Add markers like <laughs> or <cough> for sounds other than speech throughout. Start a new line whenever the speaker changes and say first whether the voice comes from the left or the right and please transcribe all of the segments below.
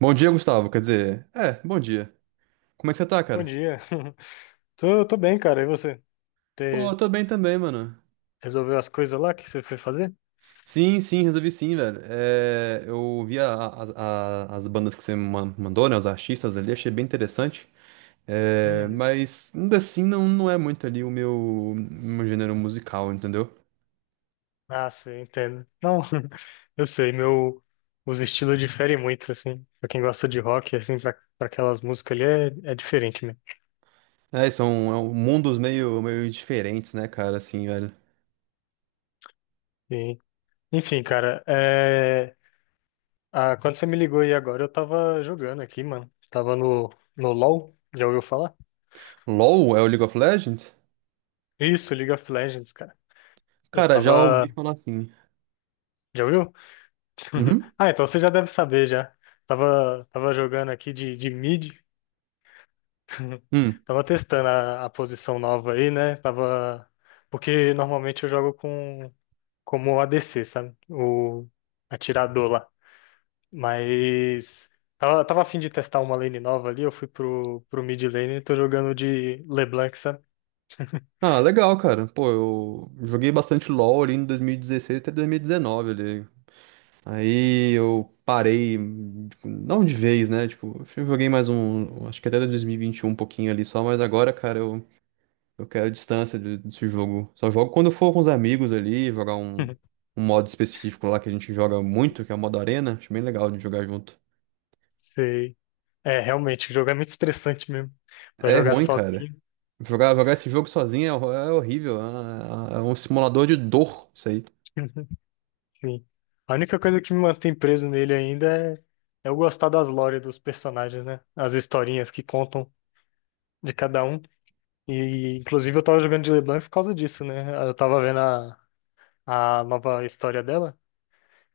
right: Bom dia, Gustavo. Quer dizer, bom dia. Como é que você tá,
left: Bom
right: cara?
left: dia. <laughs> Tô bem, cara. E você?
right: Pô, eu
left: Te
right: tô bem também, mano.
left: Resolveu as coisas lá que você foi fazer?
right: Sim, sim, resolvi sim, velho. É, eu vi as bandas que você mandou, né? Os artistas ali, achei bem interessante. É,
left: Uhum.
right: mas ainda assim não é muito ali o meu gênero musical, entendeu?
left: Ah, sim, entendo. Não, <laughs> eu sei, meu, os estilos diferem muito, assim. Pra quem gosta de rock, assim, pra aquelas músicas ali é diferente mesmo.
right: São um mundos meio diferentes, né, cara, assim, velho.
left: E, enfim, cara, é, ah, quando você me ligou aí agora, eu tava jogando aqui, mano. Tava no LoL, já ouviu falar?
right: LOL é o League of Legends?
left: Isso, League of Legends, cara. Eu
right: Cara, já ouvi
left: tava.
right: falar assim.
left: Já ouviu? <laughs>
right: Uhum.
left: Ah, então você já deve saber já. Tava jogando aqui de mid. <laughs>
right: Hum.
left: Tava testando a posição nova aí, né? Tava. Porque normalmente eu jogo com como ADC, sabe? O atirador lá. Mas tava a fim de testar uma lane nova ali, eu fui pro mid lane e tô jogando de LeBlanc, sabe?
right: Ah, legal, cara. Pô, eu joguei bastante LoL ali em 2016 até 2019 ali. Aí eu parei, tipo, não de vez, né? Tipo, acho que eu joguei mais um, acho que até 2021 um pouquinho ali só, mas agora, cara, eu quero distância desse jogo. Só jogo quando eu for com os amigos ali, jogar
left: <laughs>
right: um modo específico lá que a gente joga muito, que é o modo arena. Acho bem legal de jogar junto.
left: Sei. É, realmente, o jogo é muito estressante mesmo. Pra
right: É
left: jogar
right: ruim, cara.
left: sozinho.
right: Jogar esse jogo sozinho é horrível. É um simulador de dor, isso aí.
left: <laughs> Sim. A única coisa que me mantém preso nele ainda é eu gostar das lore dos personagens, né? As historinhas que contam de cada um. E, inclusive, eu tava jogando de LeBlanc por causa disso, né? Eu tava vendo a nova história dela.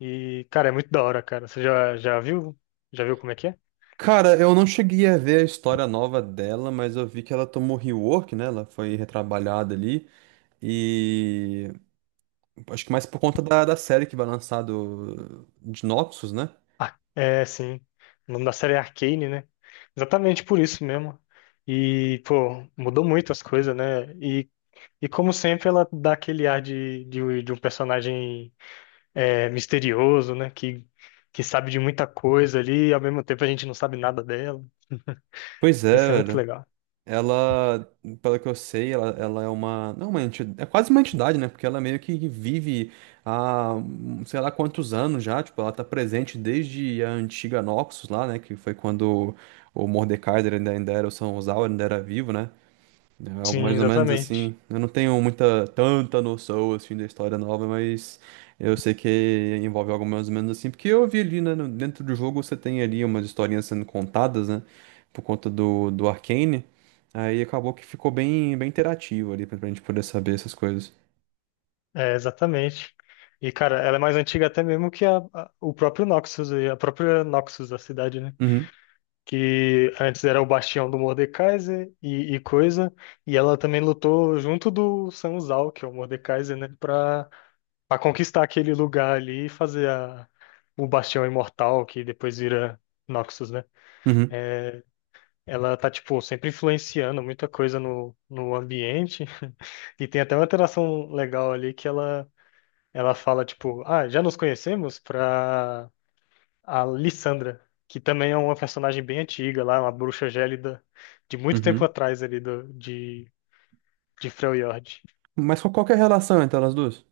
left: E, cara, é muito da hora, cara. Você já, já viu? Já viu como é que é?
right: Cara, eu não cheguei a ver a história nova dela, mas eu vi que ela tomou rework, né? Ela foi retrabalhada ali. E acho que mais por conta da série que vai lançar do de Noxus, né?
left: Ah, é, sim. O nome da série é Arcane, né? Exatamente por isso mesmo. E, pô, mudou muito as coisas, né? E como sempre, ela dá aquele ar de um personagem é, misterioso, né? Que sabe de muita coisa ali, e ao mesmo tempo a gente não sabe nada dela.
right: Pois é,
left: Isso é muito
right: velho.
left: legal.
right: Ela, pelo que eu sei, ela é uma. Não, uma entidade. É quase uma entidade, né? Porque ela meio que vive há sei lá quantos anos já. Tipo, ela tá presente desde a antiga Noxus lá, né? Que foi quando o Mordekaiser ainda era, o São Sal ainda era vivo, né? É algo
left: Sim,
right: mais ou menos
left: exatamente.
right: assim. Eu não tenho tanta noção assim da história nova, mas eu sei que envolve algo mais ou menos assim, porque eu vi ali, né, dentro do jogo você tem ali umas historinhas sendo contadas, né, por conta do Arcane. Aí acabou que ficou bem interativo ali pra gente poder saber essas coisas.
left: É, exatamente. E, cara, ela é mais antiga até mesmo que a- o próprio Noxus, e a própria Noxus, da cidade, né?
right: Uhum,
left: Que antes era o bastião do Mordekaiser e coisa, e ela também lutou junto do Sanzal, que é o Mordekaiser, né? Pra conquistar aquele lugar ali e fazer o Bastião Imortal, que depois vira Noxus, né?
right: uhum,
left: É, ela tá, tipo, sempre influenciando muita coisa no ambiente. E tem até uma interação legal ali que ela fala, tipo, ah, já nos conhecemos pra a Lissandra, que também é uma personagem bem antiga lá, uma bruxa gélida de muito tempo
right: uhum.
left: atrás ali de Freljord.
right: Mas qual que é a relação entre elas duas?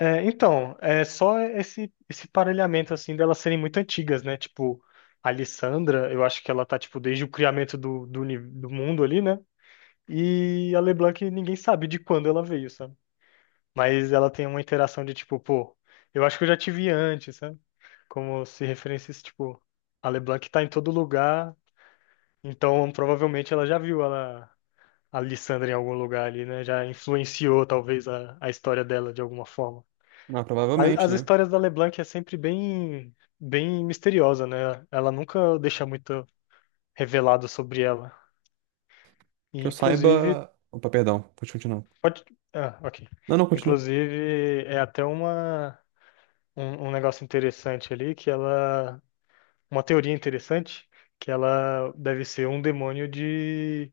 left: É, então, é só esse parelhamento, assim, delas serem muito antigas, né? Tipo, a Lissandra, eu acho que ela tá, tipo, desde o criamento do mundo ali, né? E a LeBlanc, ninguém sabe de quando ela veio, sabe? Mas ela tem uma interação de, tipo, pô, eu acho que eu já te vi antes, sabe? Como se referências, tipo, a LeBlanc tá em todo lugar, então provavelmente ela já viu ela, a Lissandra em algum lugar ali, né? Já influenciou, talvez, a história dela de alguma forma.
right: Ah, provavelmente,
left: As
right: né?
left: histórias da LeBlanc é sempre bem misteriosa, né? Ela nunca deixa muito revelado sobre ela. E,
right: Que eu
left: inclusive,
right: saiba. Opa, perdão, pode continuar.
left: pode... Ah, ok.
right: Não, não, continua.
left: Inclusive, é até um negócio interessante ali, que ela... Uma teoria interessante, que ela deve ser um demônio de,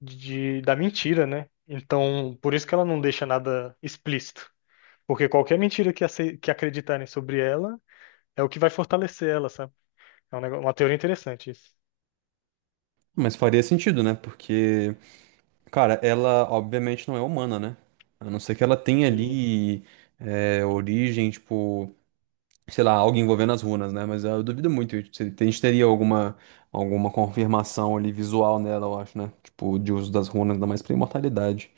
left: de, da mentira, né? Então, por isso que ela não deixa nada explícito. Porque qualquer mentira que acreditarem sobre ela é o que vai fortalecer ela, sabe? É um negócio, uma teoria interessante isso.
right: Mas faria sentido, né? Porque. Cara, ela obviamente não é humana, né? A não ser que ela tenha
left: Sim,
right: ali origem, tipo, sei lá, algo envolvendo as runas, né? Mas eu duvido muito. A gente teria alguma confirmação ali visual nela, eu acho, né? Tipo, de uso das runas, ainda mais pra imortalidade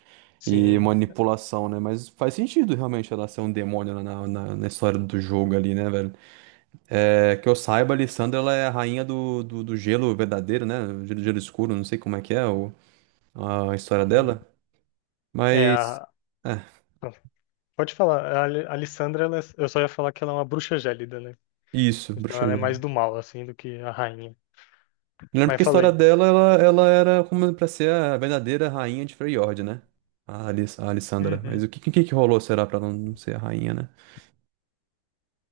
right: e
left: sim.
right: manipulação, né? Mas faz sentido realmente ela ser um demônio na história do jogo ali, né, velho? É, que eu saiba, a Lissandra, ela é a rainha do gelo verdadeiro, né? Gelo escuro, não sei como é que é a história
left: Sim.
right: dela.
left: É
right: Mas.
left: a,
right: É,
left: pode falar, a Alissandra, eu só ia falar que ela é uma bruxa gélida, né?
right: isso,
left: Então
right: Bruxa
left: ela é mais
right: Gélida.
left: do mal, assim, do que a rainha.
right: Eu lembro
left: Mas
right: que a história
left: falei.
right: dela, ela era como pra ser a verdadeira rainha de Freyord, né? A Alissandra. Mas
left: Uhum.
right: o que rolou, será, pra ela não ser a rainha, né?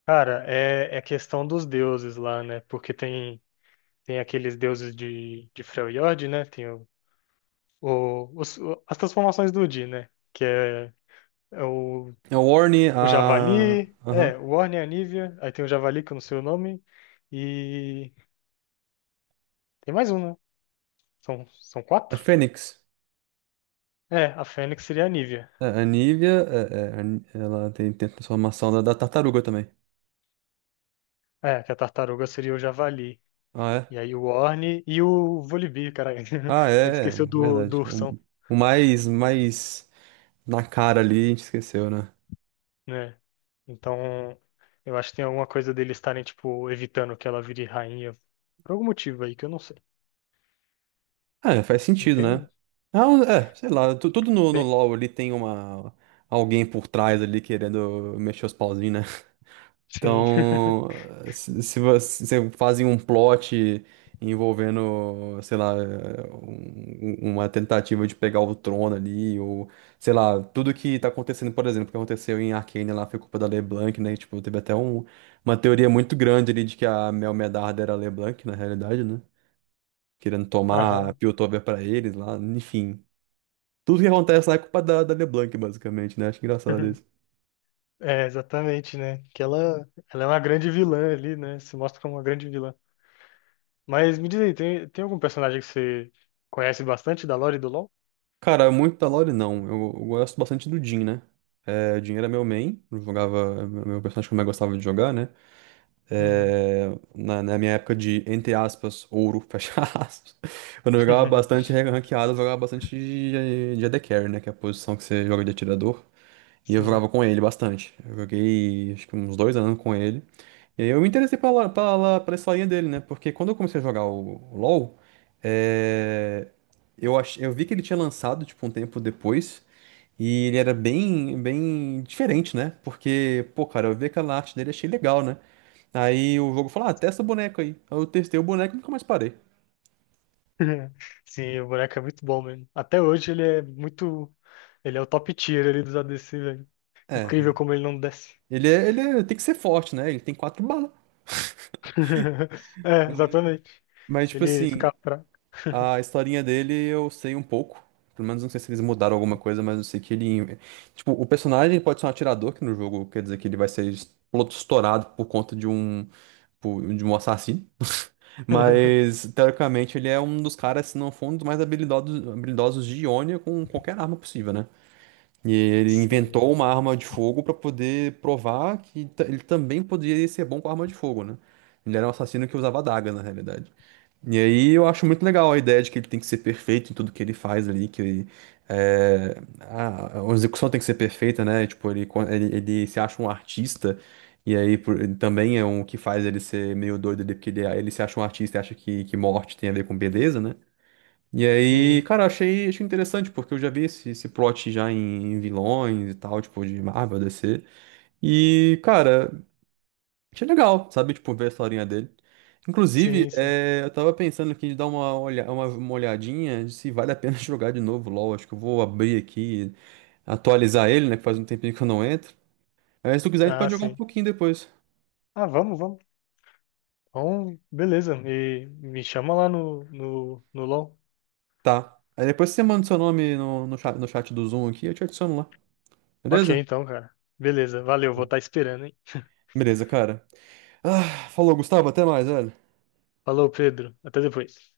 left: Cara, é, é questão dos deuses lá, né? Porque tem aqueles deuses de Freljord, né? Tem as transformações do Udi, né? É
right: A Orne,
left: o
right: a.
left: Javali,
right: Aham.
left: é, o Orne e a Nívea, aí tem o Javali, que eu não sei o nome, e tem mais um, né? São
right: A
left: quatro?
right: Fênix.
left: É, a Fênix seria a Nívea.
right: É, A Nívia, ela tem, tem a transformação da tartaruga também.
left: É, que a tartaruga seria o javali.
right: Ah,
left: E
right: é?
left: aí o Orne e o Volibear, caralho.
right: Ah,
left: <laughs> A gente
right: é, é
left: esqueceu
right: verdade.
left: do ursão,
right: O, mais na cara ali, a gente esqueceu, né?
left: né? Então, eu acho que tem alguma coisa deles estarem, tipo, evitando que ela vire rainha. Por algum motivo aí que eu não sei.
right: Ah, é, faz sentido, né?
left: Entende?
right: Ah, é, sei lá, tudo no
left: Tem-
right: LoL ali tem uma alguém por trás ali querendo mexer os pauzinhos, né? <laughs>
left: Sim. <laughs>
right: Então, se você se fazem um plot envolvendo, sei lá, uma tentativa de pegar o trono ali, ou sei lá, tudo que tá acontecendo, por exemplo, o que aconteceu em Arcane lá foi culpa da LeBlanc, né? Tipo, teve até uma teoria muito grande ali de que a Mel Medarda era a LeBlanc, na realidade, né? Querendo tomar
left: Aham.
right: Piltover pra eles lá, enfim. Tudo que acontece lá é culpa da LeBlanc, basicamente, né? Acho engraçado isso.
left: <laughs> É, exatamente, né? Ela é uma grande vilã ali, né? Se mostra como uma grande vilã. Mas me diz aí, tem algum personagem que você conhece bastante da lore do LoL?
right: Cara, muito da Lore não. Eu gosto bastante do Jhin, né? É, o Jhin era meu main, eu jogava, meu personagem que eu mais gostava de jogar, né?
left: Uhum.
right: É, na minha época de, entre aspas, ouro, <laughs> fecha aspas. Quando eu jogava bastante
left: <laughs>
right: ranqueado, eu jogava bastante de AD Carry, né? Que é a posição que você joga de atirador. E eu
left: Sim.
right: jogava com ele bastante. Eu joguei acho que uns dois anos com ele. E aí eu me interessei pela historinha dele, né? Porque quando eu comecei a jogar o LoL, é, eu vi que ele tinha lançado tipo, um tempo depois. E ele era bem diferente, né? Porque, pô, cara, eu vi aquela arte dele e achei legal, né? Aí o jogo falou, ah, testa o boneco aí. Aí eu testei o boneco e nunca mais parei.
left: <laughs> Sim, o boneco é muito bom mesmo. Até hoje ele é muito. Ele é o top tier ali dos ADC, velho. Incrível
right: É,
left: como ele não desce.
right: tem que ser forte, né? Ele tem quatro balas.
left: <laughs> É, exatamente.
right: Mas,
left: Se
right: tipo
left: ele
right: assim,
left: ficar fraco.
right: a historinha dele eu sei um pouco. Pelo menos não sei se eles mudaram alguma coisa, mas eu sei que ele. Tipo, o personagem pode ser um atirador, que no jogo quer dizer que ele vai ser estourado por conta de de um assassino.
left: <laughs>
right: Mas, teoricamente, ele é um dos caras, se não for um dos mais habilidosos de Ionia com qualquer arma possível, né? E ele
left: Sim,
right: inventou uma arma de fogo pra poder provar que ele também poderia ser bom com arma de fogo, né? Ele era um assassino que usava adagas, na realidade. E aí eu acho muito legal a ideia de que ele tem que ser perfeito em tudo que ele faz ali, que é, a execução tem que ser perfeita, né? Tipo, ele se acha um artista, e aí ele também é um que faz ele ser meio doido ali, porque ele se acha um artista e acha que morte tem a ver com beleza, né? E aí,
left: sim,
right: cara, achei interessante, porque eu já vi esse plot já em, em vilões e tal, tipo, de Marvel, DC. E, cara, achei legal, sabe? Tipo, ver a historinha dele. Inclusive,
left: sim. Sim.
right: é, eu tava pensando aqui de dar uma, olha, uma olhadinha de se vale a pena <laughs> jogar de novo LoL. Acho que eu vou abrir aqui, atualizar ele, né? Que faz um tempinho que eu não entro. Aí, se tu quiser, a gente
left: Ah,
right: pode jogar um
left: sim.
right: pouquinho depois.
left: Ah, vamos, vamos. Bom, beleza. Me chama lá no LOL.
right: Tá. Aí depois você manda seu nome no chat, no chat do Zoom aqui, eu te adiciono lá.
left: Ok,
right: Beleza?
left: então, cara. Beleza, valeu, vou estar esperando, hein?
right: Beleza, cara. Ah, falou, Gustavo. Até mais, velho.
left: Falou, Pedro. Até depois.